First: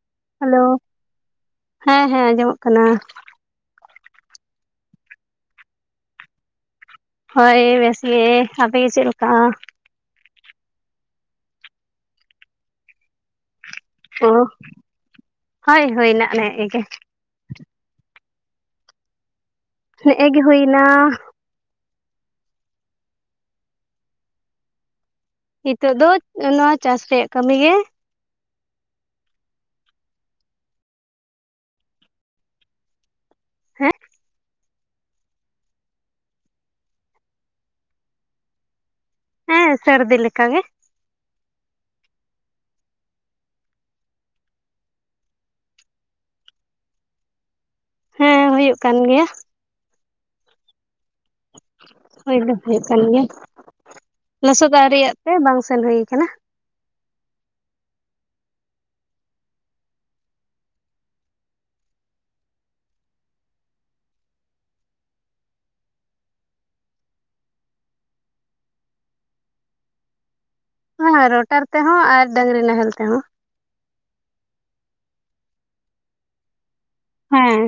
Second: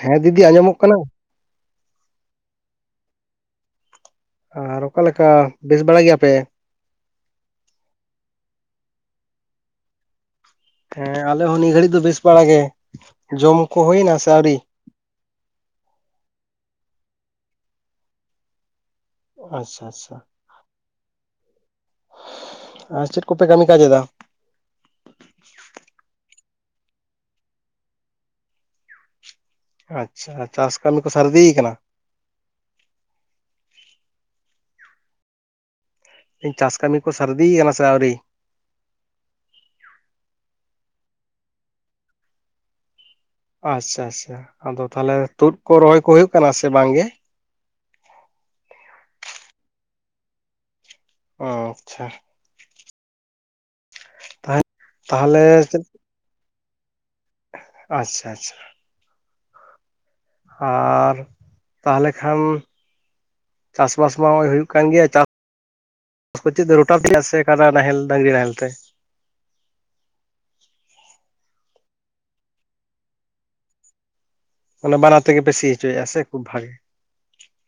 ᱦᱮᱸ ᱫᱤᱫᱤ ᱦᱮᱞᱳ ᱟᱸᱡᱚᱢᱚᱜ ᱠᱟᱱᱟ ᱦᱮᱸ ᱦᱮᱸ ᱟᱸᱡᱚᱢᱚᱜ ᱠᱟᱱᱟ ᱟᱨ ᱚᱠᱟᱞᱮᱠᱟ ᱵᱮᱥ ᱵᱟᱲᱟ ᱜᱮᱭᱟᱯᱮ ᱦᱳᱭ ᱵᱮᱥ ᱜᱮ ᱟᱯᱮ ᱜᱮ ᱪᱮᱫ ᱞᱮᱠᱟ? ᱦᱮ ᱟᱞᱮ ᱦᱚ ᱱᱤᱭᱟᱹ ᱜᱷᱟᱹᱲᱤᱡ ᱫᱚ ᱵᱮᱥ ᱵᱟᱲᱟᱟᱜ ᱜᱮ ᱡᱚᱢ ᱠᱚ ᱦᱩᱭᱱᱟ ᱥᱮ ᱟᱹᱣᱨᱤ? ᱦᱳᱭ ᱦᱳᱭ ᱱᱟ ᱱᱮᱜᱮ ᱜᱮ ᱟᱪᱪᱷᱟ ᱱᱮ ᱟᱪᱪᱷᱟ ᱜᱮ ᱦᱩᱭᱱᱟ ᱟᱨ ᱪᱮᱫ ᱠᱚᱯᱮ ᱠᱟᱹᱢᱤ ᱠᱟᱡ ᱮᱫᱟ ᱱᱤᱛᱚᱜ ᱫᱚ ᱚᱱᱟ ᱪᱟᱥ ᱨᱮᱭᱟᱜ ᱠᱟᱹᱢᱤ ᱜᱮ ᱟᱪᱪᱷᱟ ᱪᱟᱥ ᱠᱟᱹᱢᱤ ᱠᱚ ᱥᱟᱨᱫᱤᱭ ᱠᱟᱱᱟ ᱦᱮᱸᱜ ᱪᱟᱥ ᱠᱟᱹᱢᱤ ᱠᱚ ᱥᱟᱨᱫᱤᱭ ᱠᱟᱱᱟ ᱥᱮ ᱟᱹᱣᱨᱤ ᱦᱮᱸ ᱥᱟᱹᱨᱫᱤ ᱞᱮᱠᱟ ᱜᱮ ᱟᱪᱪᱷᱟ ᱟᱥᱥᱟ ᱟᱫᱚ ᱛᱟᱦᱚᱞᱮ ᱛᱩᱫ ᱠᱚ ᱨᱚᱦᱚᱭ ᱠᱚ ᱦᱩᱭᱩᱜ ᱠᱟᱱᱟ ᱥᱮ ᱵᱟᱝ ᱜᱮ ᱦᱮᱸ ᱦᱩᱭᱩᱜ ᱠᱟᱱ ᱜᱮᱭᱟ ᱚᱸ ᱟᱪᱪᱷᱟ ᱦᱩᱭ ᱫᱚ ᱦᱩᱭᱩᱜ ᱠᱟᱱ ᱜᱮᱭᱟ ᱛᱟᱦᱚᱞᱮ ᱞᱚᱥᱚᱫ ᱟᱹᱣᱨᱤ ᱭᱟᱜ ᱛᱮ ᱛᱟᱦᱚᱞᱮ ᱵᱟᱝ ᱥᱮᱱ ᱪᱮᱫ ᱦᱩᱭ ᱠᱟᱱᱟ ᱟᱪᱪᱷᱟ ᱟᱪᱪᱷᱟ ᱟᱨ ᱛᱟᱦᱚᱞᱮ ᱠᱷᱟᱱ ᱪᱟᱥᱵᱟᱥ ᱢᱟ ᱦᱚᱸᱜᱼᱚᱭ ᱦᱩᱭᱩᱜ ᱠᱟᱱ ᱜᱮᱭᱟ ᱪᱟ ᱪᱤᱜ ᱛᱮ ᱨᱚᱴᱟᱨ ᱛᱮ ᱥᱮ ᱠᱟᱰᱟ ᱱᱟᱦᱮᱞ ᱰᱟᱹᱝᱨᱤ ᱱᱟᱦᱮᱞ ᱛᱮ ᱦᱳᱭ ᱨᱚᱴᱟᱨ ᱛᱮᱦᱚᱸ ᱟᱨ ᱰᱟᱝᱨᱤ ᱱᱟᱦᱮᱞ ᱛᱮᱦᱚᱸ ᱢᱟᱱᱮ ᱵᱟᱱᱟᱨ ᱛᱮᱜᱮ ᱯᱮ ᱥᱤ ᱦᱚᱪᱚᱭᱮᱫᱼᱟ ᱥᱮ ᱠᱷᱩᱵ ᱵᱷᱟᱜᱮ ᱦᱮᱸ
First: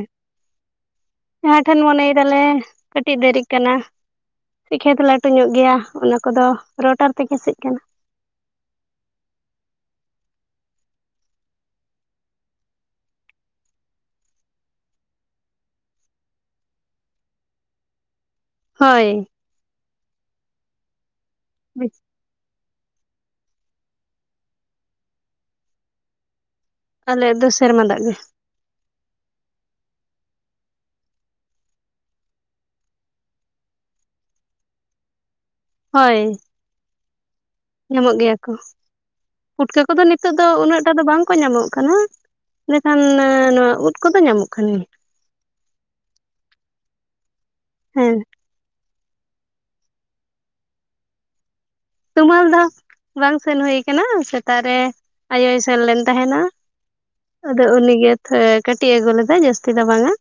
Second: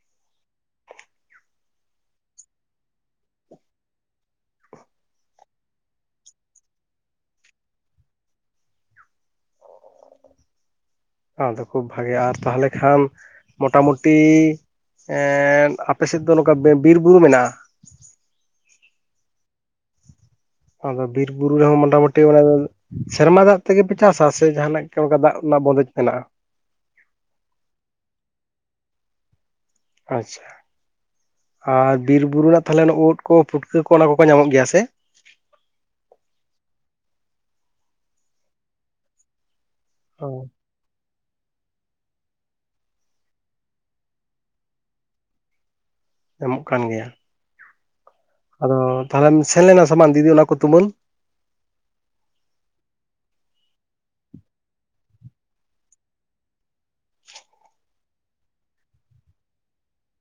ᱡᱟᱦᱟᱸ ᱴᱷᱮᱱ ᱢᱚᱱᱮᱭ ᱫᱟᱞᱮ ᱠᱟᱹᱴᱤᱡ ᱫᱮᱨᱤᱜ ᱠᱟᱱᱟ ᱠᱷᱮᱛ ᱞᱟᱹᱴᱩ ᱧᱚᱜ ᱜᱮᱭᱟ ᱚᱱᱟ ᱠᱚᱫᱚ ᱨᱚᱴᱟᱨ ᱛᱮᱜᱮ ᱥᱤᱜ ᱠᱟᱱᱟ ᱟᱫᱚ ᱠᱷᱩᱵ ᱵᱷᱟᱜᱮ ᱟᱨ ᱛᱟᱦᱚᱞᱮ ᱠᱷᱟᱱ ᱢᱚᱴᱟᱢᱩᱴᱤ ᱮ ᱟᱯᱮ ᱥᱮᱫ ᱫᱚ ᱱᱚᱝᱠᱟ ᱵᱤᱨ ᱵᱩᱨᱩ ᱢᱮᱱᱟᱜ-ᱟ ᱦᱳᱭ ᱟᱫᱚ ᱵᱤᱨ ᱵᱩᱨᱩ ᱨᱮᱦᱚᱸ ᱢᱚᱴᱟᱢᱳᱴ ᱛᱮ ᱚᱱᱟ ᱫᱚ ᱥᱮᱨᱢᱟ ᱫᱟᱜ ᱛᱮᱜᱮ ᱯᱮ ᱪᱟᱥᱟ ᱥᱮ ᱡᱟᱦᱟᱱᱟᱜ ᱜᱮ ᱚᱱᱠᱟ ᱫᱟᱜ ᱨᱮᱱᱟᱜ ᱵᱚᱱᱫᱮᱡᱽ ᱢᱮᱱᱟᱜ-ᱟ ᱟᱞᱮᱭᱟᱜ ᱫᱚ ᱥᱮᱨᱢᱟ ᱫᱟᱜ ᱜᱮ ᱟᱪᱪᱷᱟ ᱟᱨ ᱵᱤᱨ ᱵᱩᱨᱩ ᱨᱮᱱᱟᱜ ᱛᱟᱦᱚᱞᱮ ᱳᱫᱽ ᱠᱚ ᱯᱩᱴᱠᱟᱹ ᱠᱚ ᱚᱱᱟ ᱠᱚᱠᱚ ᱧᱟᱢᱚᱜ ᱜᱮᱭᱟ ᱥᱮ ᱦᱳᱭ ᱧᱟᱢᱚᱜ ᱜᱮᱭᱟ ᱠᱚ, ᱯᱩᱴᱠᱟᱹ ᱠᱚᱫᱚ ᱱᱤᱛᱚᱜ ᱫᱚ ᱩᱱᱟᱹᱜ ᱴᱟ ᱫᱚ ᱵᱟᱝ ᱠᱚ ᱧᱟᱢᱚᱜ ᱠᱟᱱᱟ ᱮᱸᱰᱮᱠᱷᱟᱱ ᱱᱚᱣᱟ ᱳᱫᱽ ᱠᱚᱫᱚ ᱧᱟᱢᱚᱜ ᱠᱟᱱᱟ ᱧᱟᱢᱚᱜ ᱠᱟᱱ ᱜᱮᱭᱟ ᱦᱮᱸ ᱟᱫᱚ ᱛᱟᱦᱚᱞᱮᱢ ᱥᱮᱱ ᱞᱮᱱᱟ ᱥᱟᱢᱟᱱ ᱫᱤᱫᱤ ᱚᱱᱟ ᱠᱚ ᱛᱩᱢᱟᱹᱞ ᱛᱩᱢᱟᱹᱞ ᱫᱚ ᱵᱟᱝ ᱥᱮᱱ ᱦᱩᱭ ᱠᱟᱱᱟ ᱥᱮᱛᱟᱜ ᱨᱮ ᱟᱭᱳᱭ ᱥᱮᱱ ᱞᱮᱱ ᱛᱟᱦᱮᱸᱱᱟ ᱟᱫᱚ ᱩᱱᱤᱜᱮ ᱛᱷᱚ ᱠᱟᱴᱤᱡ ᱮ ᱟᱹᱜᱩ ᱞᱮᱫᱟᱭ ᱡᱟᱹᱥᱛᱤ ᱫᱚ ᱵᱟᱝ-ᱟ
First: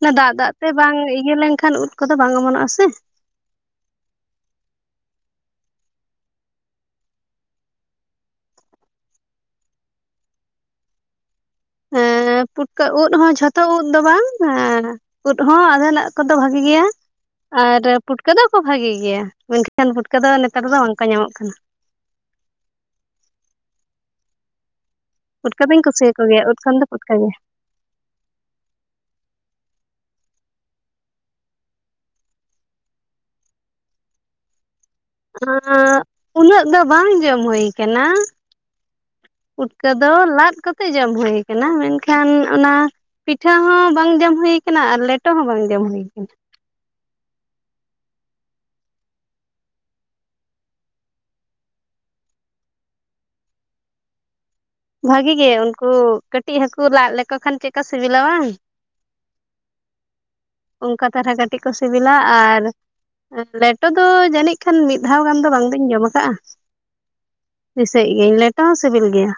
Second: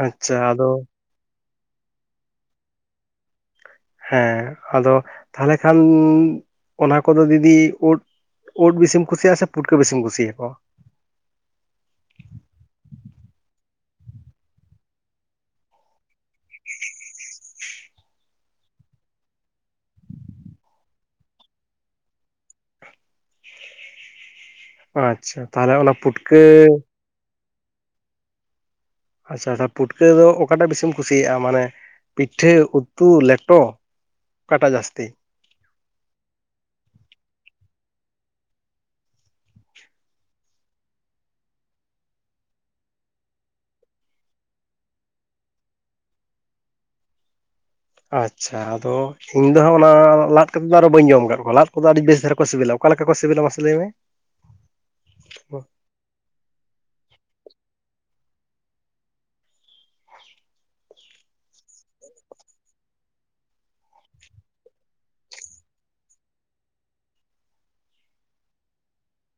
ᱚᱱᱟ ᱫᱟᱜ ᱟᱪᱪᱷᱟ ᱫᱟᱜ ᱛᱮ ᱟᱫᱚ ᱵᱟᱝ ᱤᱭᱟᱹ ᱞᱮᱱᱠᱷᱟᱱ ᱩᱫ ᱠᱚᱫᱚ ᱵᱟᱝ ᱚᱢᱚᱱᱚᱜ-ᱟ ᱥᱮ ᱦᱮᱸ ᱟᱫᱚ ᱛᱟᱦᱚᱞᱮ ᱠᱷᱟᱱ ᱚᱱᱟ ᱠᱚᱫᱚ ᱫᱤᱫᱤ ᱳᱫ ᱳᱫᱽ ᱵᱮᱥᱤᱢ ᱠᱩᱥᱟᱜ-ᱟ ᱥᱮ ᱯᱩᱴᱠᱟᱹ ᱵᱮᱥᱤᱢ ᱠᱩᱥᱤᱭᱟ ᱠᱚᱣᱟ ᱮᱸ ᱯᱩᱴᱠᱟᱹ ᱳᱫᱽ ᱦᱚᱸ ᱡᱷᱚᱛᱚ ᱳᱫᱽ ᱫᱚ ᱵᱟᱝ ᱳᱫᱽ ᱦᱚᱸ ᱟᱫᱷᱮᱱᱟᱜ ᱠᱚᱫᱚ ᱵᱷᱟᱜᱤ ᱜᱮᱭᱟ ᱟᱨ ᱯᱩᱴᱠᱟᱹ ᱫᱚ ᱠᱚ ᱵᱷᱟᱜᱮ ᱜᱮᱭᱟ ᱢᱮᱱᱠᱷᱟᱱ ᱯᱩᱴᱠᱟᱹ ᱫᱚ ᱱᱮᱛᱟᱨ ᱫᱚ ᱵᱟᱝᱠᱚ ᱧᱟᱢᱚᱜ ᱠᱟᱱᱟ ᱟᱪᱪᱷᱟ ᱯᱩᱴᱠᱟᱹ ᱛᱟᱦᱚᱞᱮ ᱫᱚᱧ ᱚᱱᱟ ᱠᱩᱥᱤᱭᱟ ᱠᱚ ᱯᱩᱴᱠᱟᱹ ᱜᱮᱭᱟ ᱳᱫᱽ ᱠᱷᱟᱱ ᱫᱚ ᱯᱩᱴᱠᱟᱹ ᱜᱮ ᱟᱪᱪᱷᱟ ᱟᱪᱪᱷᱟ ᱯᱩᱴᱠᱟᱹ ᱫᱚ ᱚᱠᱟᱴᱟᱜ ᱵᱮᱥᱤᱢ ᱠᱩᱥᱤᱭᱟᱜ-ᱟ ᱢᱟᱱᱮ ᱯᱤᱴᱷᱟᱹ ᱩᱛᱩ ᱞᱮᱴᱚ ᱚᱠᱟᱴᱟᱜ ᱡᱟᱹᱥᱛᱤ ᱩᱱᱟᱹᱜ ᱫᱚ ᱵᱟᱝ ᱡᱚᱢ ᱦᱩᱭ ᱠᱟᱱᱟ ᱯᱩᱴᱠᱟᱹ ᱫᱚ ᱞᱟᱫ ᱠᱟᱛᱮ ᱡᱚᱢ ᱦᱩᱭ ᱠᱟᱱᱟ ᱢᱮᱱᱠᱷᱟᱱ ᱚᱱᱟ ᱯᱤᱴᱷᱟᱹ ᱦᱚᱸ ᱵᱟᱝ ᱡᱚᱢ ᱦᱩᱭ ᱠᱟᱱᱟ ᱟᱨ ᱞᱮᱴᱚ ᱦᱚᱸ ᱵᱟᱝ ᱡᱚᱢ ᱦᱩᱭ ᱠᱟᱱᱟ ᱟᱪᱪᱷᱟ ᱟᱫᱚ ᱤᱧ ᱫᱚ ᱦᱟᱸᱜ ᱚᱱᱟ ᱞᱟᱫ ᱠᱟᱛᱮᱫ ᱫᱚ ᱟᱨᱦᱚᱸ ᱵᱟᱹᱧ ᱡᱚᱢ ᱠᱟᱫ ᱠᱚᱣᱟ ᱞᱟᱫ ᱠᱚᱫᱚ ᱟᱹᱰᱤ ᱵᱮᱥ ᱫᱷᱟᱨᱟ ᱠᱚ ᱥᱮᱵᱮᱞᱟ ᱚᱠᱟ ᱞᱮᱠᱟ ᱠᱚ ᱥᱮᱵᱮᱞᱟ ᱢᱟᱥᱮ ᱞᱟᱹᱭ ᱢᱮ ᱵᱷᱟᱜᱤ ᱜᱮ ᱩᱱᱠᱩ ᱠᱟᱹᱴᱤᱡ ᱦᱟᱹᱠᱩ ᱞᱟᱜ ᱞᱮᱠᱚ ᱠᱷᱟᱱ ᱪᱮᱫᱠᱟ ᱥᱤᱵᱤᱞᱟ ᱵᱟᱝ ᱚᱱᱠᱟ ᱛᱟᱨᱟ ᱠᱟᱹᱴᱤᱡ ᱠᱚ ᱥᱤᱵᱤᱞᱟ ᱟᱨ ᱞᱮᱴᱚ ᱫᱚ ᱡᱟᱹᱱᱤᱡ ᱠᱷᱟᱱ ᱢᱤᱫ ᱫᱷᱟᱣ ᱜᱟᱱ ᱫᱚ ᱵᱟᱝ ᱫᱩᱧ ᱡᱚᱢ ᱟᱠᱟᱜ-ᱟ ᱫᱤᱥᱟᱹᱭᱮᱫ ᱜᱤᱭᱟᱹᱧ ᱞᱮᱴᱚ ᱦᱚᱸ ᱥᱤᱵᱤᱞ ᱜᱮᱭᱟ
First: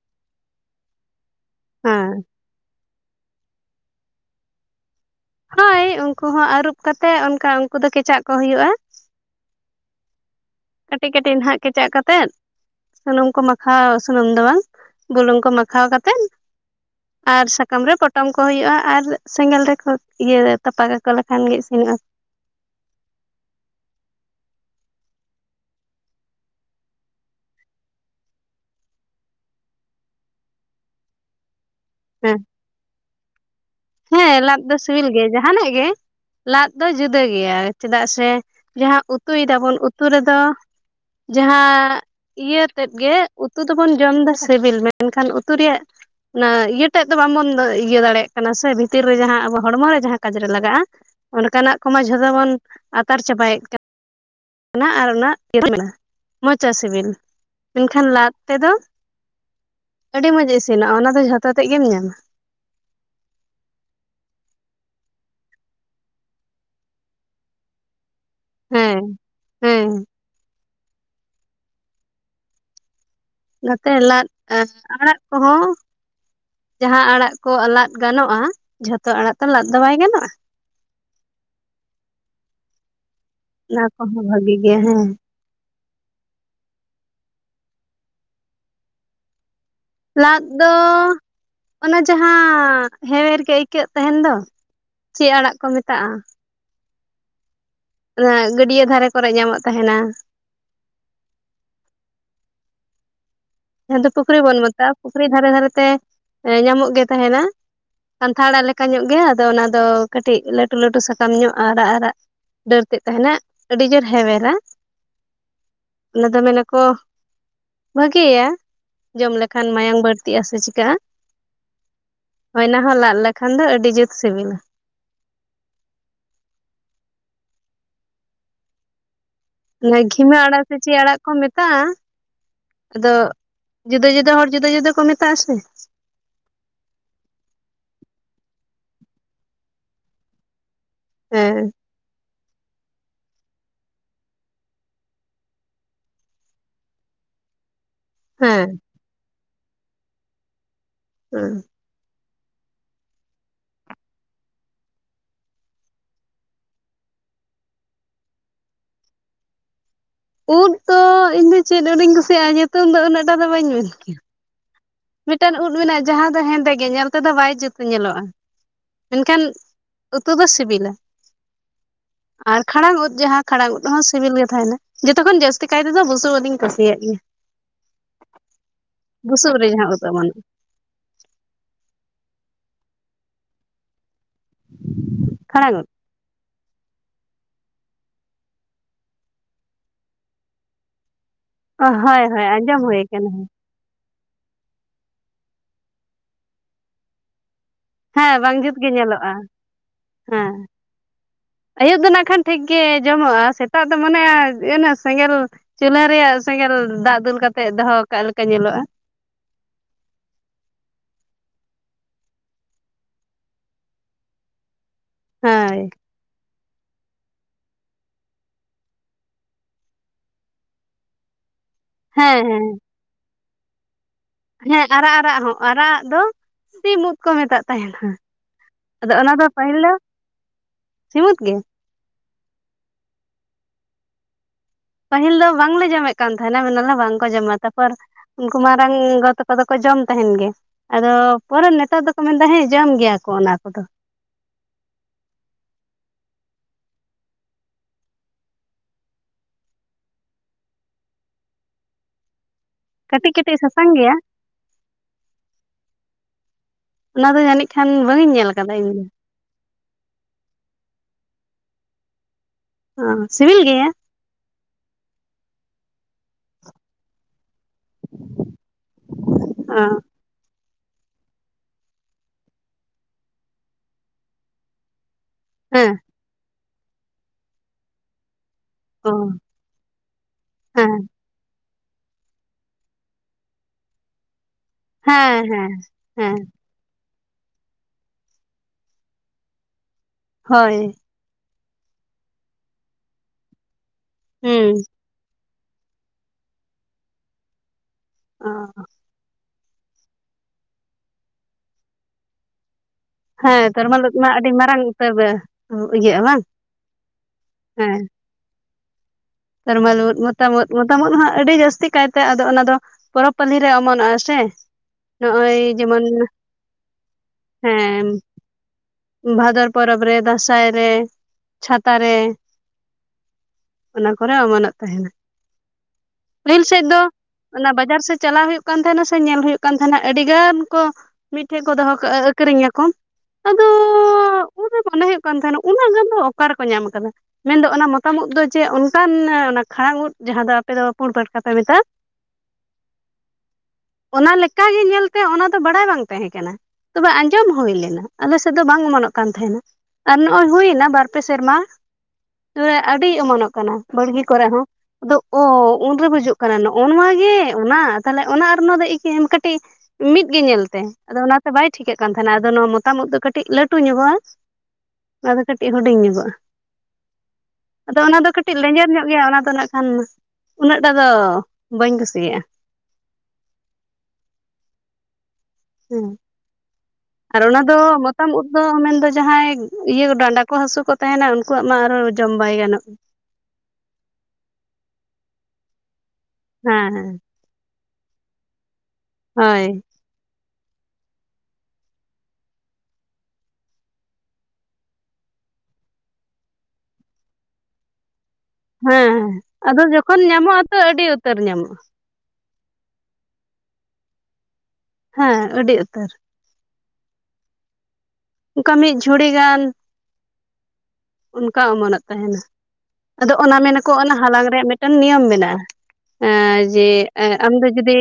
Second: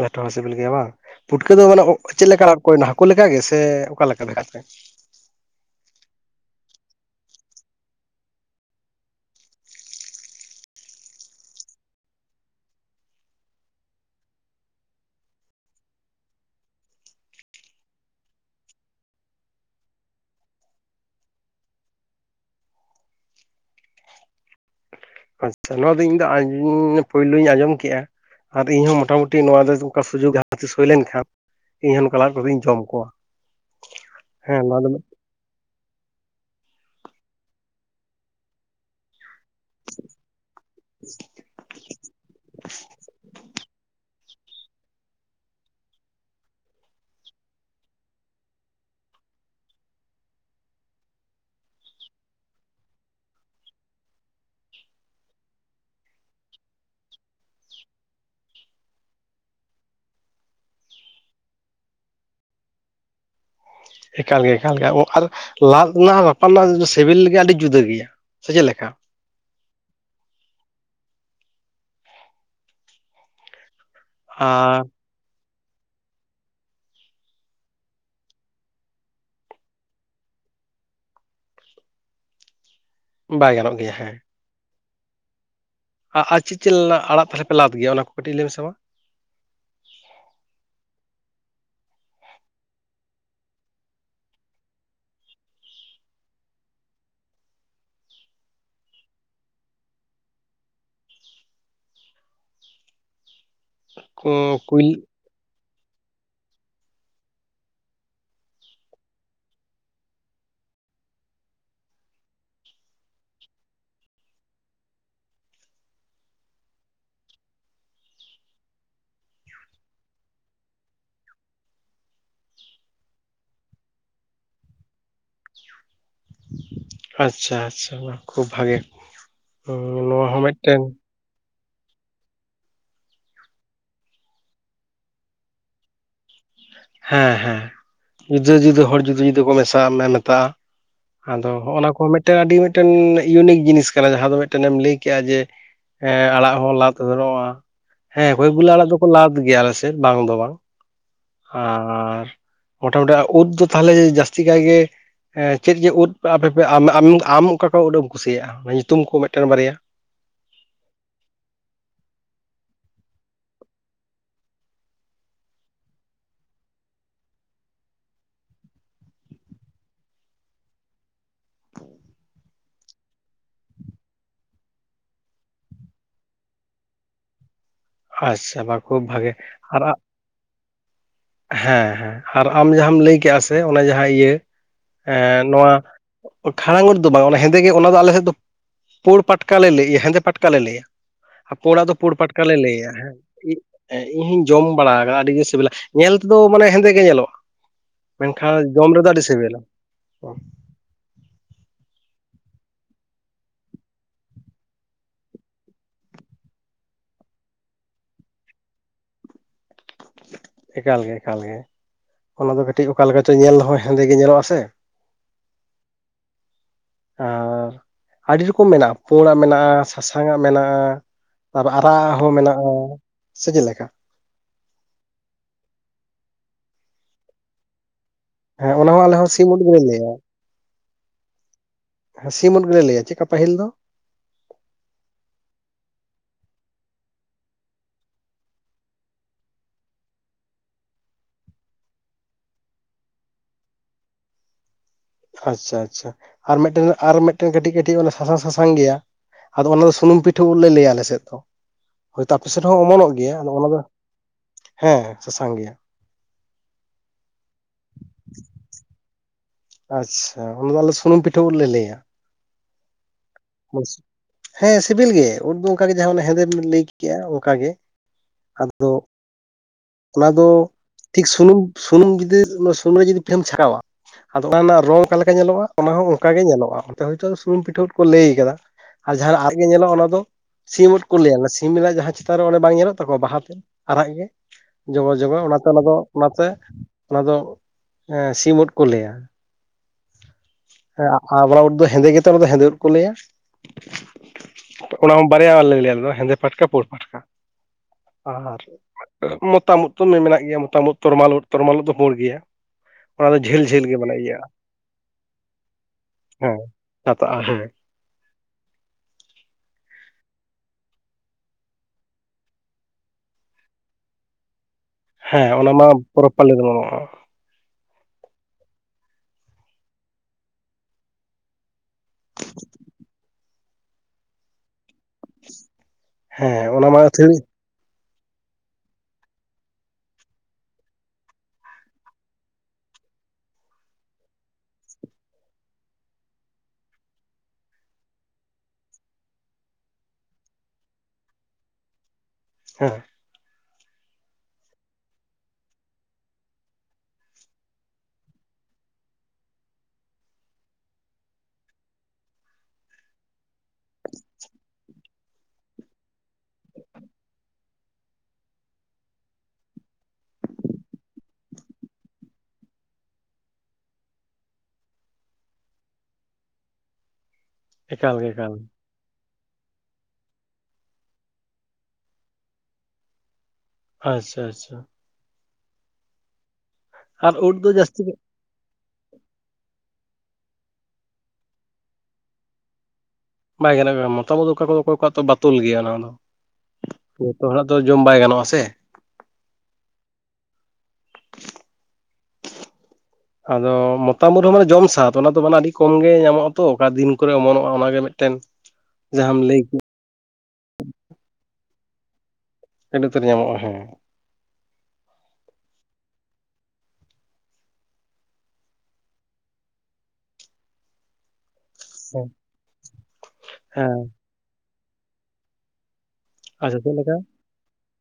ᱞᱮᱴᱚ ᱦᱚᱸ ᱥᱤᱵᱤᱞ ᱜᱮᱭᱟ ᱵᱟᱝ ᱯᱩᱴᱠᱟᱹ ᱫᱚ ᱢᱟᱱᱮ ᱦᱮᱸ ᱪᱮᱫ ᱞᱮᱠᱟ ᱞᱟᱫ ᱠᱚ ᱵᱮᱱᱟᱣᱟ ᱦᱟᱹᱠᱩ ᱞᱮᱠᱟ ᱜᱮ ᱥᱮ ᱚᱠᱟ ᱞᱮᱠᱟ ᱢᱮᱱᱟᱜ ᱛᱮ ᱦᱳᱭ ᱩᱱᱠᱩ ᱦᱚᱸ ᱟᱹᱨᱩᱵ ᱠᱟᱛᱮᱜ ᱚᱱᱠᱟ ᱩᱱᱠᱩ ᱫᱚ ᱠᱮᱪᱟᱜ ᱠᱚ ᱦᱩᱭᱩᱜ-ᱟ ᱠᱟᱹᱴᱤᱡ ᱠᱟᱹᱴᱤᱡ ᱱᱟᱦᱟᱜ ᱠᱮᱪᱟᱜ ᱠᱟᱛᱮᱫ ᱥᱩᱱᱩᱢ ᱠᱚ ᱢᱟᱠᱷᱟᱣ ᱥᱩᱱᱩᱢ ᱫᱚ ᱵᱟᱝ ᱵᱩᱞᱩᱝ ᱠᱚ ᱢᱟᱠᱷᱟᱣ ᱠᱟᱛᱮᱜ ᱟᱨ ᱥᱟᱠᱟᱢ ᱨᱮ ᱯᱚᱴᱚᱢ ᱠᱚ ᱦᱩᱭᱩᱜ-ᱟ ᱟᱨ ᱥᱮᱸᱜᱮᱞ ᱨᱮᱠᱚ ᱤᱭᱟᱹ ᱛᱟᱯᱟ ᱠᱟᱠᱚ ᱞᱮᱠᱷᱟᱱ ᱜᱮ ᱤᱥᱤᱱᱚᱜ-ᱟ ᱟᱪᱪᱷᱟ ᱱᱚᱣᱟ ᱫᱚ ᱤᱧ ᱫᱚ ᱯᱳᱭᱞᱳᱧ ᱟᱸᱡᱚᱢ ᱠᱮᱫᱟ ᱟᱨ ᱤᱧᱦᱚ ᱢᱚᱴᱟᱢᱩᱴᱤ ᱱᱚᱣᱟ ᱫᱚ ᱚᱱᱠᱟ ᱥᱩᱡᱳᱜᱽ ᱡᱟᱦᱟᱛᱤᱥ ᱦᱩᱭ ᱞᱮᱱᱠᱷᱟᱱ ᱤᱧ ᱱᱚᱝᱠᱟ ᱞᱟᱫ ᱠᱟᱛᱮᱧ ᱡᱚᱢ ᱠᱚᱣᱟ ᱦᱮ ᱞᱟᱫ ᱦᱮᱸ ᱫᱚ ᱱᱚᱣᱟ ᱥᱤᱵᱤᱞ ᱜᱮᱭᱟ ᱡᱟᱦᱟᱱᱟᱜ ᱜᱮ ᱞᱟᱫ ᱫᱚ ᱡᱩᱫᱟᱹ ᱜᱮᱭᱟ ᱪᱮᱫᱟᱜ ᱥᱮ ᱡᱟᱦᱟ ᱩᱛᱩᱭ ᱫᱟᱵᱚᱱ ᱩᱛᱩ ᱨᱮᱫᱚ ᱡᱟᱦᱟ ᱤᱭᱟᱹ ᱛᱮᱫ ᱜᱮ ᱩᱛᱩ ᱫᱚᱵᱚᱱ ᱡᱚᱢ ᱮᱫᱟ ᱥᱤᱵᱤᱞ ᱢᱮᱱᱠᱷᱟᱱ ᱩᱛᱩ ᱨᱮᱭᱟᱜ ᱚᱱᱟ ᱤᱭᱟᱹ ᱴᱟᱜ ᱫᱚ ᱵᱟᱝᱵᱚᱱ ᱤᱭᱟᱹ ᱫᱟᱲᱮᱭᱟᱜ ᱠᱟᱱᱟ ᱥᱮ ᱵᱷᱤᱛᱤᱨ ᱨᱮ ᱡᱟᱦᱟᱸ ᱟᱵᱚ ᱦᱚᱲᱢᱚ ᱨᱮ ᱡᱟᱦᱟᱸ ᱠᱟᱡᱮ ᱨᱮ ᱞᱟᱜᱟᱜ-ᱟ ᱚᱱᱠᱟᱱᱟᱜ ᱠᱚᱢᱟ ᱡᱷᱚᱛᱚ ᱵᱚᱱ ᱟᱛᱟᱨ ᱪᱟᱵᱟᱭᱮᱫ ᱠᱟᱱᱟ ᱚᱱᱟ ᱟᱨ ᱚᱱᱟ ᱤᱭᱟᱹ ᱢᱚᱪᱟ ᱥᱤᱵᱤᱞ ᱢᱮᱱᱠᱷᱟᱱ ᱞᱟᱫ ᱛᱮᱫᱚ ᱟᱹᱰᱤ ᱢᱚᱸᱡᱽ ᱤᱥᱤᱱᱚᱜ-ᱟ ᱚᱱᱟ ᱫᱚ ᱡᱷᱚᱛᱚ ᱛᱮ ᱜᱮᱢ ᱧᱟᱢᱟ ᱮᱠᱟᱞ ᱜᱮ ᱮᱠᱟᱞ ᱜᱮ ᱟᱨ ᱞᱟᱫ ᱨᱮᱱᱟᱜ ᱨᱟᱯᱟᱜ ᱨᱮᱱᱟᱜ ᱥᱤᱵᱤᱞ ᱟᱹᱰᱤ ᱡᱩᱫᱟᱹ ᱜᱮᱭᱟ ᱥᱮ ᱪᱮᱫ ᱞᱮᱠᱟ ᱦᱮ ᱜᱟᱛᱮ ᱞᱟᱫ ᱟᱨ ᱟᱲᱟᱜ ᱠᱚᱦᱚ ᱡᱟᱦᱟᱸ ᱟᱲᱟᱜ ᱠᱚ ᱞᱟᱫ ᱜᱟᱱᱚᱜ-ᱟ ᱡᱷᱚᱛᱚ ᱟᱲᱟᱜ ᱛᱚ ᱞᱟᱫ ᱫᱚ ᱵᱟᱭ ᱜᱟᱱᱚᱜ-ᱟ ᱵᱟᱭ ᱜᱟᱱᱚᱜ ᱚᱱᱟ ᱜᱮᱭᱟ ᱦᱮᱸ ᱠᱚᱦᱚᱸ ᱵᱷᱟᱹᱜᱤ ᱜᱮ ᱦᱮᱸ ᱟᱨ ᱪᱮᱫ ᱪᱮᱫ ᱨᱮᱱᱟᱜ ᱟᱲᱟᱜ ᱛᱟᱦᱚᱞᱮ ᱯᱮ ᱞᱟᱫ ᱜᱮᱭᱟ ᱚᱱᱟ ᱠᱚ ᱠᱟᱹᱴᱤᱡ ᱞᱟᱹᱭ ᱢᱮᱥᱮ ᱢᱟ ᱞᱟᱫ ᱫᱚ ᱚᱱᱟ ᱡᱟᱦᱟ ᱦᱮᱣᱮᱨ ᱜᱮ ᱟᱹᱭᱠᱟᱹᱜ ᱛᱟᱦᱮᱱ ᱫᱚ ᱪᱮᱫ ᱟᱲᱟᱜ ᱠᱚ ᱢᱮᱛᱟᱜ-ᱟ ᱚᱱᱟ ᱜᱟᱹᱰᱭᱟ ᱫᱷᱟᱨᱮ ᱠᱚᱨᱮ ᱧᱟᱢᱚᱜ ᱛᱟᱦᱮᱱᱟ ᱡᱟᱦᱟᱸ ᱫᱚ ᱠᱚ ᱯᱩᱠᱷᱨᱤ ᱵᱚᱱ ᱠᱩᱭ ᱢᱮᱛᱟᱜ-ᱟ ᱯᱩᱠᱷᱨᱤ ᱫᱷᱟᱨᱮ ᱫᱷᱟᱨᱮ ᱛᱮ ᱧᱟᱢᱚᱜ ᱜᱮ ᱛᱟᱦᱮᱱᱟ ᱠᱟᱱᱛᱷᱟ ᱟᱲᱟᱜ ᱞᱮᱠᱟ ᱧᱚᱜ ᱜᱮ ᱟᱫᱚ ᱚᱱᱟᱫᱚ ᱠᱟᱹᱴᱤᱡ ᱞᱟᱹᱴᱩ ᱞᱟᱹᱴᱩ ᱥᱟᱠᱟᱢ ᱧᱚᱜ-ᱟ ᱟᱲᱟᱜ ᱟᱲᱟᱜ ᱰᱟᱹᱨ ᱛᱮᱫ ᱛᱟᱦᱮᱱᱟ ᱟᱹᱰᱤ ᱡᱳᱨ ᱦᱮᱣᱮᱨᱟ ᱚᱱᱟ ᱫᱚ ᱢᱮᱱᱟ ᱠᱚ ᱵᱷᱟᱜᱮ ᱭᱟ ᱡᱚᱢ ᱞᱮᱠᱷᱟᱱ ᱢᱟᱭᱟᱝ ᱵᱟᱹᱲᱛᱤᱜ-ᱟ ᱥᱮ ᱪᱤᱠᱟᱹᱜ-ᱟ ᱚᱱᱟ ᱦᱚᱸ ᱞᱟᱫ ᱞᱮᱠᱷᱟᱱ ᱫᱚ ᱟᱹᱰᱤ ᱡᱩᱛ ᱥᱤᱵᱤᱞᱟ ᱟᱪᱪᱷᱟ ᱟᱪᱪᱷᱟ ᱠᱷᱩᱵ ᱵᱷᱟᱜᱮ ᱦᱩᱸ ᱞᱟᱜᱷᱤ ᱱᱚᱣᱟ ᱢᱮ ᱦᱚᱸ ᱟᱲᱟᱜ ᱥᱮ ᱢᱤᱫᱴᱮᱱ ᱪᱮᱫ ᱟᱲᱟᱜ ᱠᱚ ᱢᱮᱛᱟᱜ-ᱟ ᱟᱫᱚ ᱡᱩᱫᱟᱹ ᱡᱩᱫᱟᱹ ᱦᱚᱲ ᱡᱩᱫᱟᱹ ᱡᱩᱫᱟᱹ ᱠᱚ ᱢᱮᱛᱟᱜ-ᱟ ᱥᱮ ᱦᱮᱸ ᱦᱮᱸ ᱡᱩᱫᱟᱹ ᱡᱩᱫᱟᱹ ᱦᱚᱲ ᱡᱩᱫᱟᱹ ᱡᱩᱫᱟᱹ ᱠᱚ ᱢᱮᱥᱟᱜ ᱢᱮᱛᱟᱜ-ᱟ ᱟᱫᱚ ᱦᱮᱸ ᱦᱚᱸᱜ ᱱᱟ ᱠᱚ ᱢᱤᱫᱴᱟᱝ ᱟᱹᱰᱤ ᱢᱤᱫᱴᱟᱝ ᱤᱭᱩᱱᱤᱠ ᱡᱤᱱᱤᱥ ᱠᱟᱱᱟ ᱡᱟᱦᱟᱸ ᱫᱚ ᱢᱤᱫᱴᱮᱱ ᱮᱢ ᱞᱟᱹᱭ ᱠᱮᱫᱮᱜ-ᱟ ᱡᱮ ᱦᱮᱸ ᱟᱲᱟᱜ ᱦᱚᱸ ᱞᱟᱫ ᱜᱟᱱᱚᱜ-ᱟ ᱦᱮᱸ ᱦᱚᱭ ᱜᱩᱞᱟ ᱟᱲᱟᱜ ᱫᱚᱠᱚ ᱞᱟᱫ ᱜᱮᱭᱟ ᱟᱞᱮ ᱥᱮ ᱵᱟᱝ ᱫᱚ ᱵᱟᱝ ᱦᱮᱸ ᱟᱨ ᱢᱚᱴᱟᱢᱩᱴᱤ ᱩᱫ ᱫᱚ ᱛᱟᱦᱚᱞᱮ ᱡᱟᱹᱥᱛᱤ ᱠᱟᱭ ᱜᱮ ᱪᱮᱫ ᱪᱮᱫ ᱩᱫ ᱟᱯᱮ ᱯᱮ ᱟᱢ ᱟᱢ ᱟᱢ ᱚᱠᱟ ᱠᱚ ᱩᱫ ᱮᱢ ᱠᱩᱥᱤᱭᱟᱜ-ᱟ ᱧᱩᱛᱩᱢ ᱠᱚ ᱢᱤᱫᱴᱮᱱ ᱵᱟᱨᱭᱟ ᱩᱫ ᱫᱚ ᱤᱧᱫᱚ ᱪᱮᱫ ᱟᱹᱰᱤᱧ ᱠᱩᱥᱤᱭᱟᱜ-ᱟ ᱧᱩᱛᱩᱢ ᱫᱚ ᱩᱱᱟᱹᱜᱴᱟ ᱫᱚ ᱵᱟᱹᱧ ᱢᱮᱱ ᱠᱮᱭᱟ ᱢᱤᱫᱴᱟᱝ ᱩᱫ ᱢᱮᱱᱟᱜ-ᱟ ᱡᱟᱦᱟᱸ ᱫᱚ ᱦᱮᱸᱫᱮ ᱜᱮ ᱧᱮᱞ ᱛᱮᱫᱚ ᱵᱟᱭ ᱡᱩᱛ ᱧᱮᱞᱚᱜ-ᱟ ᱢᱮᱱᱠᱷᱟᱱ ᱩᱛᱩ ᱫᱚ ᱥᱤᱵᱤᱞᱟ ᱟᱨ ᱠᱷᱟᱲᱟᱝ ᱩᱫ ᱡᱟᱦᱟᱸ ᱠᱷᱟᱲᱟᱝ ᱩᱫ ᱦᱚᱸ ᱥᱤᱵᱤᱞ ᱜᱮ ᱛᱟᱦᱮᱱᱟ ᱡᱚᱛᱚ ᱠᱷᱚᱱ ᱡᱟᱹᱥᱛᱤ ᱠᱟᱭ ᱛᱮᱫᱚ ᱵᱩᱥᱩᱵ ᱩᱫ ᱤᱧ ᱠᱩᱥᱤᱭᱟᱜ ᱜᱮᱭᱟ ᱟᱪᱪᱷᱟ ᱵᱟ ᱠᱷᱩᱵ ᱵᱷᱟᱜᱮ ᱟᱨ ᱛᱚᱵᱚᱱ ᱦᱮᱸ ᱦᱮᱸ ᱟᱨ ᱟᱢ ᱡᱟᱦᱟᱸᱟᱢ ᱞᱟᱹᱭ ᱠᱮᱜ-ᱟ ᱥᱮ ᱚᱱᱟ ᱡᱟᱦᱟᱸ ᱤᱭᱟᱹ ᱮᱸ ᱱᱚᱣᱟ ᱠᱷᱟᱲᱟᱝ ᱩᱫ ᱴᱷᱟᱲᱟᱝ ᱳᱫ ᱫᱚ ᱵᱟᱝ ᱚᱱᱟ ᱦᱮᱸᱫᱮ ᱜᱮ ᱚᱱᱟ ᱫᱚ ᱟᱞᱮᱥᱮᱫ ᱫᱚ ᱯᱩᱲ ᱯᱟᱴᱠᱟ ᱞᱮ ᱞᱟᱹᱭ ᱦᱮᱸᱫᱮ ᱯᱟᱴᱠᱟ ᱞᱟᱹᱭᱟ ᱟᱨ ᱯᱩᱲ ᱚ ᱫᱚ ᱯᱩᱲ ᱦᱳᱭ ᱯᱟᱴᱠᱟ ᱦᱳᱭ ᱞᱮ ᱟᱸᱡᱚᱢ ᱞᱟᱹᱭᱟ ᱦᱩᱭ ᱦᱮᱸ ᱟᱠᱟᱱᱟ ᱤᱧᱦᱚᱧ ᱡᱚᱢ ᱵᱟᱲᱟ ᱟᱠᱟᱫᱟ ᱟᱹᱰᱤ ᱜᱮ ᱥᱤᱵᱤᱞᱟ ᱧᱮᱞ ᱛᱮᱫᱚ ᱢᱟᱱᱮ ᱦᱮᱸᱫᱮ ᱜᱮ ᱧᱮᱞᱚᱜ-ᱟ ᱦᱮᱸ ᱵᱟᱝ ᱢᱮᱱᱠᱷᱟᱱ ᱡᱩᱛ ᱜᱮ ᱡᱚᱢ ᱨᱮᱫᱚ ᱟᱹᱰᱤ ᱧᱮᱞᱚᱜᱼᱟ ᱥᱤᱵᱤᱞᱟ ᱦᱮᱸ ᱟᱹᱭᱩᱵ ᱫᱚ ᱱᱟᱜ ᱠᱷᱟᱱ ᱴᱷᱤᱠᱜᱮ ᱡᱚᱢᱚᱜ-ᱟ ᱥᱮᱛᱟᱜ ᱫᱚ ᱢᱟᱱᱮ ᱤᱱᱟᱹ ᱥᱮᱸᱜᱮᱞ ᱪᱩᱞᱦᱟᱹ ᱨᱮᱭᱟᱜ ᱥᱮᱸᱜᱮᱞ ᱫᱟᱜ ᱫᱩᱞ ᱠᱟᱛᱮᱜ ᱫᱚᱦᱚ ᱟᱠᱟᱜ ᱞᱮᱠᱟ ᱧᱮᱞᱚᱜ-ᱟ ᱮᱠᱟᱞ ᱜᱮ ᱮᱠᱟᱞ ᱜᱮ ᱚᱱᱟ ᱫᱚ ᱠᱟᱹᱴᱤᱡ ᱚᱠᱟᱞᱮ ᱞᱮᱠᱟ ᱪᱚ ᱧᱮᱞ ᱨᱮᱦᱚᱸ ᱦᱮᱸᱫᱮ ᱜᱮ ᱧᱮᱞᱚᱜ-ᱟ ᱥᱮ ᱦᱮᱸ ᱟᱨ ᱟᱹᱰᱤ ᱨᱚᱠᱚᱢ ᱢᱮᱱᱟᱜ-ᱟ ᱯᱩᱰᱟᱜ ᱢᱮᱱᱟᱜ-ᱟ ᱥᱟᱥᱟᱝ ᱟᱜ ᱢᱮᱱᱟᱜ-ᱟ ᱟᱨ ᱟᱨᱟᱜ ᱦᱚᱸ ᱦᱮᱸ ᱢᱮᱱᱟᱜ-ᱟ ᱦᱮᱸ ᱥᱮ ᱪᱮᱫ ᱞᱮᱠᱟ ᱦᱮᱸ ᱟᱨᱟᱜ ᱟᱨᱟᱜ ᱦᱚᱸ ᱟᱨᱟᱜ ᱟᱜ ᱫᱚ ᱥᱤᱢ ᱩᱫ ᱠᱚ ᱢᱮᱛᱟᱜ ᱛᱟᱦᱮᱱᱟ ᱦᱮᱸ ᱚᱱᱟ ᱟᱫᱚ ᱦᱚᱸᱟᱞᱮ ᱦᱚᱸ ᱥᱤᱢ ᱩᱫ ᱜᱮᱞᱮ ᱞᱟᱹᱭᱟ ᱥᱤᱢ ᱩᱫ ᱜᱮ ᱥᱤᱢ ᱩᱫ ᱜᱮᱞᱮ ᱞᱟᱹᱭᱟ ᱪᱮᱫ ᱞᱮᱠᱟ ᱯᱟᱹᱦᱤᱞ ᱫᱚ ᱯᱟᱹᱦᱤᱞ ᱫᱚ ᱵᱟᱝᱞᱮ ᱡᱚᱢᱮᱫ ᱠᱟᱱ ᱛᱟᱦᱮᱱᱟ ᱢᱮᱱᱟᱞᱮ ᱵᱟᱝᱠᱚ ᱡᱚᱢᱟ ᱛᱟᱯᱚᱨ ᱩᱱᱠᱩ ᱢᱟᱨᱟᱝ ᱜᱚ ᱛᱟᱠᱚ ᱫᱚ ᱠᱚ ᱡᱚᱢ ᱛᱟᱦᱮᱱ ᱜᱮ ᱟᱫᱚ ᱯᱚᱨᱮ ᱱᱮᱛᱟᱨ ᱫᱚᱠᱚ ᱢᱮᱱᱫᱟ ᱦᱮᱸ ᱡᱚᱢ ᱜᱮᱭᱟ ᱠᱚ ᱚᱱᱟ ᱠᱚᱫᱚ ᱟᱪᱪᱷᱟ ᱟᱪᱪᱷᱟ ᱟᱨ ᱢᱤᱫᱴᱮᱱ ᱟᱨ ᱢᱤᱫᱴᱮᱱ ᱠᱟᱹᱴᱤᱡ ᱠᱟᱹᱴᱤᱡ ᱚᱱᱟ ᱥᱟᱥᱟᱝ ᱥᱟᱥᱟᱝ ᱜᱮᱭᱟ ᱟᱫᱚ ᱚᱱᱟ ᱫᱚ ᱥᱩᱱᱩᱢ ᱯᱤᱴᱷᱟᱹ ᱩᱫ ᱞᱮ ᱞᱟᱹᱭᱟ ᱟᱞᱮ ᱥᱮᱫ ᱫᱚ ᱦᱳᱭᱛᱳ ᱟᱯᱮ ᱥᱮᱫ ᱦᱚᱸ ᱚᱢᱚᱱᱚᱜ ᱠᱟᱹᱴᱤᱡ ᱜᱮᱭᱟ ᱟᱫᱚ ᱠᱟᱹᱴᱤᱡ ᱚᱱᱟ ᱫᱚ ᱥᱟᱥᱟᱝ ᱜᱮᱭᱟ ᱦᱮᱸ ᱥᱟᱥᱟᱝ ᱜᱮᱭᱟ ᱚᱱᱟ ᱫᱚ ᱡᱟᱹᱱᱤᱡ ᱠᱷᱟᱱ ᱵᱟᱝᱤᱧ ᱧᱮᱞ ᱠᱟᱫᱟ ᱤᱧ ᱫᱚ ᱟᱪᱪᱷᱟ ᱚᱱᱟ ᱫᱚ ᱟᱞᱮ ᱥᱩᱱᱩᱢ ᱯᱤᱴᱷᱟᱹ ᱩᱫ ᱞᱮ ᱞᱟᱹᱭᱟ ᱚ ᱥᱵᱤᱞ ᱜᱮᱭᱟ ᱦᱮᱸ ᱥᱤᱵᱤᱞ ᱜᱮ ᱩᱫ ᱫᱚ ᱚᱱᱠᱟᱜᱮ ᱡᱟᱦᱟᱸ ᱦᱮᱸᱫᱮᱢ ᱞᱟᱹᱭ ᱠᱮᱜᱼᱟ ᱚᱱᱠᱟ ᱜᱮ ᱟᱫᱚ ᱚ ᱚᱱᱟ ᱫᱚ ᱴᱷᱤᱠ ᱥᱩᱱᱩᱢ ᱥᱩᱱᱩᱢ ᱡᱩᱫᱤ ᱚᱱᱟ ᱥᱩᱱᱩᱢ ᱨᱮ ᱡᱩᱫᱤ ᱯᱤᱴᱷᱟᱹᱢ ᱪᱷᱟᱠᱟᱣᱟ ᱟᱫᱚ ᱚᱱᱟ ᱨᱮᱱᱟᱜ ᱨᱚᱝ ᱚᱠᱟᱞᱮᱠᱟ ᱧᱮᱞᱚᱜᱼᱟ ᱚᱱᱟ ᱦᱮᱸ ᱦᱚᱸ ᱚᱱᱠᱟ ᱜᱮ ᱧᱮᱞᱚᱜᱼᱟ ᱚᱱᱛᱮ ᱦᱳᱭᱛᱳ ᱥᱩᱱᱩᱢ ᱯᱤᱴᱷᱟᱹ ᱩᱫ ᱠᱚ ᱞᱟᱹᱭ ᱟᱠᱟᱫᱟ ᱚ ᱟᱨ ᱡᱟᱦᱟ ᱜᱮ ᱧᱮᱞᱚᱜᱼᱟ ᱚᱱᱟ ᱫᱚ ᱥᱤᱢ ᱩᱫ ᱦᱮᱸ ᱠᱚ ᱞᱟᱹᱭᱟ ᱥᱤᱢ ᱨᱮᱱᱟᱜ ᱡᱟᱦᱟᱸ ᱪᱮᱛᱟᱱ ᱨᱮ ᱚᱱᱮ ᱵᱟᱝ ᱧᱮᱞᱚᱜ ᱛᱟᱠᱚᱣᱟ ᱵᱟᱦᱟᱛᱮᱜ ᱟᱨᱟᱜ ᱜᱮ ᱡᱚᱜᱸᱚ ᱡᱚᱜᱸᱚ ᱦᱮᱸ ᱚᱱᱟᱛᱮ ᱦᱮᱸ ᱚᱱᱟ ᱫᱚ ᱦᱮᱸ ᱚᱱᱟᱛᱮ ᱚᱱᱟ ᱫᱚ ᱥᱤᱢ ᱩᱫ ᱠᱚ ᱞᱟᱹᱭᱟ ᱦᱳᱭ ᱦᱮᱸᱫᱮ ᱜᱮᱛᱮ ᱚᱱᱟ ᱫᱚ ᱦᱮᱸᱫᱮ ᱩᱫ ᱠᱚ ᱞᱟᱹᱭᱟ ᱦᱩᱸ ᱚᱱᱟ ᱵᱟᱨᱭᱟ ᱜᱮᱞᱮ ᱞᱮᱭᱟ ᱟᱞᱮ ᱫᱚ ᱦᱮᱸᱫᱮ ᱯᱟᱴᱠᱟ ᱯᱩᱲ ᱯᱟᱴᱠᱟ ᱚ ᱟᱨ ᱢᱚᱛᱟᱢ ᱩᱫ ᱫᱚᱢᱮ ᱢᱮᱱᱟᱜ ᱜᱮᱭᱟ ᱢᱚᱛᱟᱢ ᱩᱫ ᱛᱚᱨᱢᱟᱞ ᱩᱫ ᱛᱚᱨᱢᱟᱞ ᱩᱫ ᱫᱚ ᱯᱩᱬ ᱜᱮᱭᱟ ᱚᱱᱟ ᱫᱚ ᱡᱷᱟᱹᱞ ᱦᱮᱸ ᱡᱷᱟᱹᱞ ᱜᱮ ᱛᱚᱨᱢᱟᱞ ᱩᱫ ᱢᱟᱱᱮ ᱢᱟ ᱤᱭᱟᱹᱜᱼᱟ ᱟᱹᱰᱤ ᱢᱟᱨᱟᱝ ᱩᱛᱟᱹᱨ ᱤᱭᱟᱹᱜᱼᱟ ᱵᱟᱝ ᱦᱮᱸ ᱥᱟᱛᱟᱜᱼᱟ ᱦᱮᱸ ᱛᱚᱨᱢᱟᱞ ᱩᱫ ᱢᱚᱛᱟᱢ ᱩᱫ ᱢᱚᱛᱟᱢ ᱩᱫ ᱦᱚᱸ ᱟᱹᱰᱤ ᱡᱟᱹᱥᱛᱤ ᱠᱟᱭᱛᱮ ᱟᱫᱚ ᱚᱱᱟᱫᱚ ᱯᱚᱨᱚᱵᱽ ᱯᱟᱹᱞᱤ ᱨᱮ ᱚᱢᱚᱱᱚᱜᱼᱟ ᱥᱮ ᱦᱮᱸ ᱱᱚᱜᱼᱚᱭ ᱚᱱᱟ ᱢᱟ ᱡᱮᱢᱚᱱ ᱯᱚᱨᱚᱵᱽ ᱯᱟᱹᱞᱤ ᱨᱮ ᱚᱢᱚᱱᱚᱜᱼᱟ ᱦᱮᱸ ᱵᱷᱟᱫᱚᱨ ᱯᱚᱨᱚᱵᱽ ᱨᱮ ᱫᱟᱸᱥᱟᱭ ᱨᱮ ᱪᱷᱟᱛᱟ ᱨᱮ ᱚᱱᱟ ᱠᱚᱨᱮ ᱚᱢᱚᱱᱚᱜ ᱛᱟᱦᱮᱱᱟ ᱯᱟᱹᱦᱤᱞ ᱦᱮᱸ ᱥᱮᱫ ᱚᱱᱟ ᱫᱚ ᱢᱟ ᱟᱹᱛᱷᱟᱹᱲᱤ ᱚᱱᱟ ᱵᱟᱡᱟᱨ ᱥᱮᱫ ᱪᱟᱞᱟᱣ ᱦᱩᱭᱩᱜ ᱠᱟᱱ ᱛᱟᱦᱮᱱᱟ ᱥᱮ ᱧᱮᱞ ᱦᱩᱭᱩᱜ ᱠᱟᱱ ᱛᱟᱦᱮᱱᱟ ᱟᱹᱰᱤ ᱜᱟᱱ ᱠᱚ ᱢᱤᱫᱴᱷᱮᱱ ᱠᱚ ᱫᱚᱦᱚ ᱠᱟᱜᱼᱟ ᱟᱠᱷᱨᱤᱧ ᱟᱠᱚ ᱟᱫᱚ ᱢᱚᱱᱮ ᱦᱩᱭᱩᱜ ᱠᱟᱱ ᱛᱟᱦᱮᱱᱟ ᱩᱱᱟᱹᱜ ᱜᱟᱱ ᱫᱚ ᱚᱠᱟ ᱨᱮᱠᱚ ᱧᱟᱢ ᱟᱠᱟᱫᱟ ᱢᱮᱱᱫᱚ ᱚᱱᱟ ᱢᱚᱛᱟᱢ ᱩᱫ ᱫᱚ ᱡᱮ ᱚᱱᱠᱟᱱ ᱠᱷᱟᱲᱟᱝ ᱩᱫ ᱡᱟᱦᱟᱸ ᱫᱚ ᱟᱯᱮ ᱫᱚ ᱯᱩᱲ ᱯᱷᱴᱠᱟ ᱯᱮ ᱢᱮᱛᱟᱜᱼᱟ [inaudible] ᱦᱮᱸ [inaudible] ᱚᱱᱟ ᱞᱮᱠᱟ ᱜᱮ ᱧᱮᱞᱛᱮ ᱚᱱᱟ ᱫᱚ ᱵᱟᱲᱟᱭ ᱵᱟᱝ ᱛᱟᱦᱮᱸ ᱠᱟᱱᱟ ᱛᱚᱵᱮ ᱟᱸᱡᱚᱢ ᱦᱩᱭ ᱞᱮᱱᱟ ᱟᱞᱮ ᱥᱮᱫ ᱫᱚ ᱵᱟᱝ ᱚᱢᱚᱱᱚᱜ ᱠᱟᱱ ᱛᱟᱦᱮᱱᱟ ᱟᱨ ᱱᱚᱜᱚᱭ ᱦᱩᱭ ᱮᱱᱟ ᱵᱟᱨ ᱯᱮ ᱥᱮᱨᱢᱟ ᱛᱚᱵᱮ ᱟᱹᱰᱤ ᱚᱢᱚᱱᱚᱜ ᱠᱟᱱᱟ ᱵᱟᱲᱜᱤ ᱠᱚᱨᱮ ᱦᱚᱸ ᱟᱫᱚ ᱚ ᱩᱱᱨᱮ ᱵᱩᱡᱩᱜ ᱠᱟᱱᱟ ᱱᱚᱜᱼᱚ ᱱᱚᱣᱟ ᱜᱮ ᱚᱱᱟ ᱛᱟᱦᱞᱮ ᱚᱱᱟ ᱟᱨ ᱱᱚᱣᱟ ᱫᱚ ᱮᱠᱷᱟᱱ ᱠᱟᱹᱴᱤᱡ ᱢᱤᱫ ᱜᱮ ᱧᱮᱞᱛᱮ ᱟᱫᱚ ᱚᱱᱟᱛᱮ ᱵᱟᱭ ᱴᱷᱤᱠᱟᱹᱜ ᱠᱟᱱ ᱛᱟᱦᱮᱱᱟ ᱟᱫᱚ ᱱᱚᱣᱟ ᱢᱚᱛ ᱛᱟᱢ ᱩᱫ ᱫᱚ ᱠᱟᱹᱴᱤᱡ ᱞᱟᱹᱴᱩ ᱧᱚᱜᱚᱜᱼᱟ ᱚᱱᱟᱫᱚ ᱠᱟᱹᱴᱤᱡ ᱦᱩᱰᱤᱧ ᱧᱚᱜᱚᱜᱼᱟ ᱟᱫᱚ ᱮᱠᱟᱞ ᱚᱱᱟ ᱜᱮ ᱫᱚ ᱮᱠᱟᱞ ᱠᱟᱹᱴᱤᱡ ᱞᱮᱸᱡᱮᱨ ᱧᱚᱜ ᱜᱮᱭᱟ ᱚᱱᱟ ᱫᱚ ᱱᱟᱜ ᱠᱷᱟᱱ ᱩᱱᱟᱹᱜᱴᱟ ᱫᱚ ᱵᱟᱹᱧ ᱠᱩᱥᱤᱭᱟᱜᱼᱟ ᱟᱪᱪᱷᱟ ᱟᱪᱪᱷᱟ ᱦᱮᱸ ᱟᱨ ᱩᱫ ᱚᱱᱟ ᱫᱚ ᱡᱟᱹᱥᱛᱤ ᱜᱮ ᱢᱚᱛᱟᱢ ᱩᱫ ᱫᱚ ᱢᱮᱱᱫᱚ ᱡᱟᱦᱟᱸᱭ ᱤᱭᱟᱹ ᱰᱟᱸᱰᱟ ᱠᱚ ᱦᱟᱹᱥᱩ ᱠᱚ ᱛᱟᱦᱮᱱᱟ ᱩᱱᱠᱩᱣᱟᱜ ᱢᱟ ᱟᱨᱚ ᱡᱚᱢ ᱵᱟᱭ ᱜᱟᱱᱚᱜᱟ ᱵᱟᱭ ᱜᱟᱱᱚᱜ ᱠᱟᱱᱟ ᱢᱚᱛᱟᱢ ᱩᱫ ᱫᱚ ᱚᱠᱟ ᱠᱚᱫᱚ ᱚᱠᱚᱭ ᱠᱚᱣᱟᱜ ᱫᱚ ᱵᱟᱛᱞ ᱜᱮᱭᱟ ᱚᱱᱟ ᱫᱚ ᱦᱮᱸ ᱦᱮᱸ ᱡᱚᱛᱚ ᱦᱚᱲᱟᱜ ᱫᱚ ᱡᱚᱢ ᱵᱟᱭ ᱜᱟᱱᱚᱜᱼᱟ ᱥᱮ ᱦᱳᱭ ᱟᱫᱚ ᱢᱚᱛᱟᱢ ᱩᱫ ᱨᱮᱦᱚᱸ ᱢᱟᱱᱮ ᱡᱚᱢ ᱥᱟᱫᱽ ᱚᱱᱟ ᱫᱚ ᱢᱟᱱᱮ ᱟᱹᱰᱤ ᱠᱚᱢ ᱜᱮ ᱧᱟᱢᱚᱜᱼᱟ ᱛᱚ ᱚᱠᱟ ᱫᱤᱱ ᱠᱚᱨᱮ ᱚᱢᱚᱱᱚᱜᱼᱟ ᱚᱱᱟᱜᱮ ᱢᱤᱫᱴᱮᱱ ᱦᱮᱸ ᱡᱟᱦᱟᱸᱢ ᱞᱟᱹᱭ ᱠᱮᱫ ᱟᱫᱚ ᱡᱚᱠᱷᱚᱱ ᱧᱟᱢᱚᱜ ᱟ ᱛᱚ ᱟᱹᱰᱤ ᱩᱛᱟᱹᱨ ᱧᱟᱢᱚᱜᱼᱟ ᱟᱹᱰᱤ ᱩᱛᱟᱹᱨ ᱧᱟᱢᱚᱜᱼᱟ ᱦᱮᱸ ᱦᱮᱸ ᱟᱹᱰᱤ ᱩᱛᱟᱹᱨ ᱚᱱᱠᱟ ᱢᱤᱫ ᱡᱷᱩᱲᱤ ᱜᱟᱱ ᱚᱱᱠᱟ ᱚᱢᱚᱱᱚᱜ ᱛᱟᱦᱮᱱᱟ ᱟᱫᱚ ᱚᱱᱟ ᱢᱮᱱᱟᱠᱚ ᱦᱮᱸ ᱚᱱᱟ ᱦᱟᱞᱟᱝ ᱨᱮᱭᱟᱜ ᱢᱤᱫᱴᱟᱝ ᱱᱤᱭᱚᱢ ᱢᱮᱱᱟᱜᱼᱟ ᱮ ᱟᱪᱪᱷᱟ ᱪᱮᱫ ᱡᱮ ᱞᱮᱠᱟ ᱟᱢ ᱫᱚ ᱡᱩᱫᱤ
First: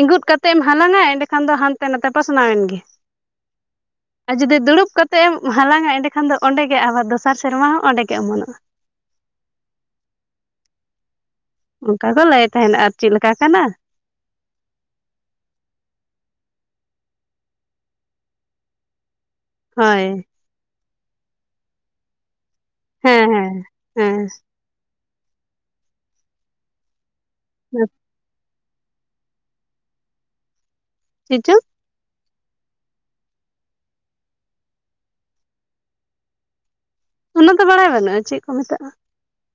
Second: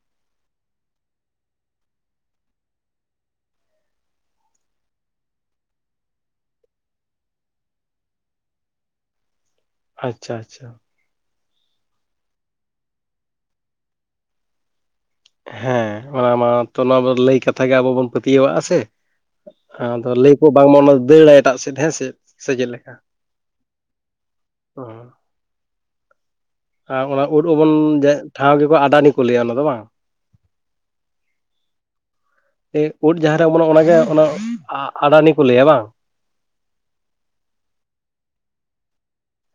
ᱤᱸᱜᱩᱛ ᱠᱟᱛᱮ ᱮᱢ ᱦᱟᱞᱟᱝᱼᱟ ᱮᱸᱰᱮᱠᱷᱟᱱ ᱫᱚ ᱦᱟᱱᱛᱮ ᱱᱟᱛᱮ ᱯᱟᱥᱱᱟᱣ ᱮᱱ ᱜᱮ ᱟᱨ ᱡᱩᱫᱤ ᱫᱩᱲᱩᱵ ᱠᱟᱛᱮᱜ ᱮᱢ ᱦᱟᱞᱟᱝᱼᱟ ᱮᱸᱰᱮᱠᱷᱟᱱ ᱫᱚ ᱚᱸᱰᱮ ᱜᱮ ᱟᱵᱟᱨ, ᱫᱚᱥᱟᱨ ᱥᱮᱨᱢᱟ ᱦᱚᱸ ᱚᱸᱰᱮ ᱜᱮ ᱚᱢᱚᱱᱚᱜᱼᱟ। ᱟᱪᱪᱷᱟ ᱟᱪᱪᱷᱟ, ᱚᱱᱠᱟ ᱠᱚ ᱞᱟᱹᱭ ᱛᱟᱦᱮᱱ ᱟᱨ ᱪᱮᱫᱞᱮᱠᱟ ᱠᱟᱱᱟ। ᱦᱮᱸ ᱚᱱᱟ ᱢᱟᱛᱚ ᱱᱚᱣᱟ ᱞᱟᱹᱭ ᱠᱟᱛᱷᱟ ᱜᱮ ᱟᱵᱚ ᱵᱚᱱ ᱯᱟᱹᱛᱭᱟᱹᱣᱟᱜᱼᱟ ᱥᱮ, ᱦᱳᱭ ᱟᱫᱚ ᱞᱟᱹᱭ ᱵᱟᱝᱢᱟ ᱚᱱᱟ ᱫᱟᱹᱲᱟᱭ ᱮᱴᱟᱜ ᱥᱮᱫ ᱦᱮᱸ ᱥᱮ ᱪᱮᱫ ᱞᱮᱠᱟ, ᱦᱮᱸ ᱦᱮᱸ ᱦᱮᱸ ᱚᱸ ᱚᱱᱟ ᱩᱫ ᱚᱢᱚᱱ ᱴᱷᱟᱶ ᱜᱮᱠᱚ ᱟᱰᱟᱱᱤ ᱠᱚ ᱞᱟᱹᱭᱟ ᱚᱱᱟ ᱫᱚ ᱵᱟᱝ, ᱪᱮᱫ ᱪᱚᱝ ᱩᱫ ᱡᱟᱦᱟᱸ ᱨᱮ ᱚᱢᱚᱱᱚᱜᱼᱟ ᱚᱱᱟᱜᱮ ᱚᱱᱟ ᱟᱰᱟᱱᱤ ᱠᱚ ᱞᱟᱹᱭᱟ ᱵᱟᱝ, ᱚᱱᱟ ᱫᱚ ᱵᱟᱲᱟᱭ ᱵᱟᱹᱱᱩᱜᱼᱟ ᱪᱮᱫ ᱠᱚ ᱢᱮᱛᱟᱜᱼᱟ।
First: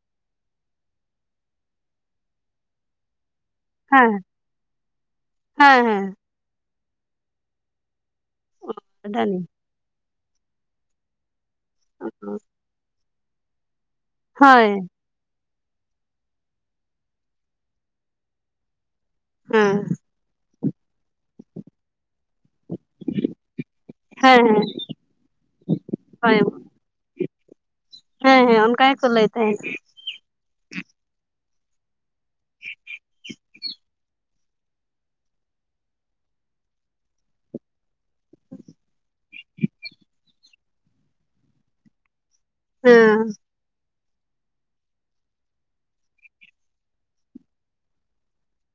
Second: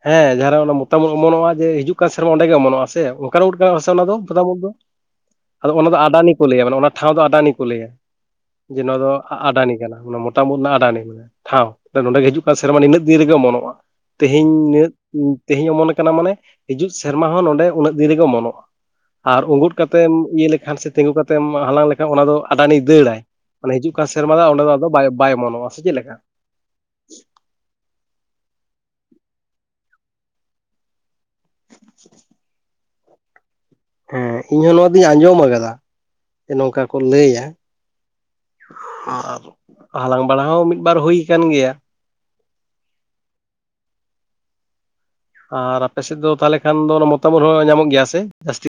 ᱦᱮᱸ ᱡᱟᱦᱟᱸ ᱨᱮ ᱚᱱᱟ ᱢᱚᱛᱟᱢ ᱩᱫ ᱚᱢᱚᱱᱚᱜᱼᱟ ᱡᱮ ᱦᱤᱡᱩᱜ ᱠᱟᱱ ᱥᱮᱨᱢᱟ ᱚᱸᱰᱮ ᱜᱮ ᱚᱢᱚᱱᱚᱜᱼᱟ ᱥᱮ, [unintelligible] ᱩᱫ ᱠᱟᱱᱟ ᱦᱮᱸᱥᱮ ᱚᱱᱟ ᱦᱮᱸ ᱫᱚ ᱢᱚᱛᱟᱢ ᱩᱫ ᱫᱚ, ᱟᱫᱚ ᱦᱮᱸ ᱚᱱᱟ ᱫᱚ ᱦᱮᱸ ᱟᱰᱟᱱᱤ ᱞᱟᱹᱭᱟ ᱢᱟᱱᱮ ᱚᱱᱟ ᱴᱷᱟᱶ ᱫᱚ ᱟᱰᱟᱱᱤ ᱠᱚ ᱞᱟᱹᱭᱟ, ᱡᱮ ᱱᱚᱣᱟ ᱫᱚ ᱰᱟᱹᱞᱤ ᱟᱰᱟᱱᱤ ᱠᱟᱱᱟ ᱚᱱᱟ ᱢᱚᱛᱟᱢ ᱢᱚᱛᱟᱢ ᱨᱮᱱᱟᱜ ᱟᱰᱟᱱᱤ ᱠᱟᱱᱟ ᱴᱷᱟᱶ ᱱᱚᱰᱮ ᱜᱮ ᱦᱤᱡᱩᱜ ᱠᱟᱱ ᱥᱮᱨᱢᱟ ᱱᱤᱱᱟᱹᱜ ᱫᱤᱱ ᱨᱮᱜᱮ ᱚᱢᱚᱱᱚᱜᱼᱟ। ᱦᱳᱭ ᱛᱮᱦᱮᱧ, ᱛᱮᱦᱮᱧ ᱚᱢᱚᱱ ᱟᱠᱟᱱᱟ ᱢᱟᱱᱮ ᱦᱤᱡᱩᱜ ᱥᱮᱨᱢᱟ ᱦᱚᱸ ᱱᱚᱰᱮ ᱩᱱᱟᱹᱜ ᱫᱤᱱ ᱨᱮᱜᱮ ᱚᱢᱚᱱᱚᱜᱼᱟ। ᱟᱨ ᱩᱸᱜᱩᱫ ᱦᱮᱸ ᱠᱟᱛᱮᱢ ᱤᱭᱟᱹ ᱞᱮᱠᱷᱟᱱ ᱥᱮ ᱛᱤᱸᱜᱩ ᱠᱟᱛᱮᱢ ᱦᱟᱞᱟᱝ ᱞᱮᱠᱷᱟᱱ ᱚᱱᱟ ᱫᱚ ᱟᱰᱟᱱᱤ ᱫᱟᱹᱲᱟᱭ। ᱢᱟᱱᱮ ᱦᱤᱡᱩᱜ ᱠᱟᱱ ᱥᱮᱨᱢᱟ ᱦᱮᱸ ᱫᱚ ᱚᱸᱰᱮ ᱫᱚ ᱟᱫᱚ ᱵᱟᱭ ᱮᱢᱚᱱᱚᱜᱼᱟ ᱥᱮ ᱪᱮᱫ ᱞᱮᱠᱟ। ᱦᱳᱭ ᱦᱮᱸ ᱦᱮᱸ ᱚᱱᱠᱟ ᱜᱮᱠᱚ ᱞᱟᱹᱭ ᱛᱟᱦᱮᱸᱫ। [unintelligible] [unintelligible] ᱦᱮᱸ ᱤᱧ ᱦᱚᱸ ᱱᱚᱣᱟ ᱫᱚᱧ ᱟᱸᱡᱚᱢ ᱟᱠᱟᱫᱟ, ᱡᱮ ᱱᱚᱝᱠᱟ ᱠᱚ ᱞᱟᱹᱭᱟ। ᱟᱨ ᱦᱟᱞᱟᱝ ᱵᱟᱲᱟ ᱦᱚᱸ ᱢᱤᱫᱵᱟᱨ ᱦᱩᱭ ᱟᱠᱟᱱ ᱜᱮᱭᱟ, ᱦᱚᱸ ᱟᱨ ᱟᱯᱮ ᱥᱮᱫ ᱫᱚ ᱛᱟᱦᱞᱮ ᱠᱷᱟᱱ ᱫᱚ ᱢᱚᱛᱟᱢ ᱩᱫ ᱦᱚᱸ ᱧᱟᱢᱚᱜ ᱜᱮᱭᱟ ᱥᱮ ᱡᱟᱹᱥᱛᱤ,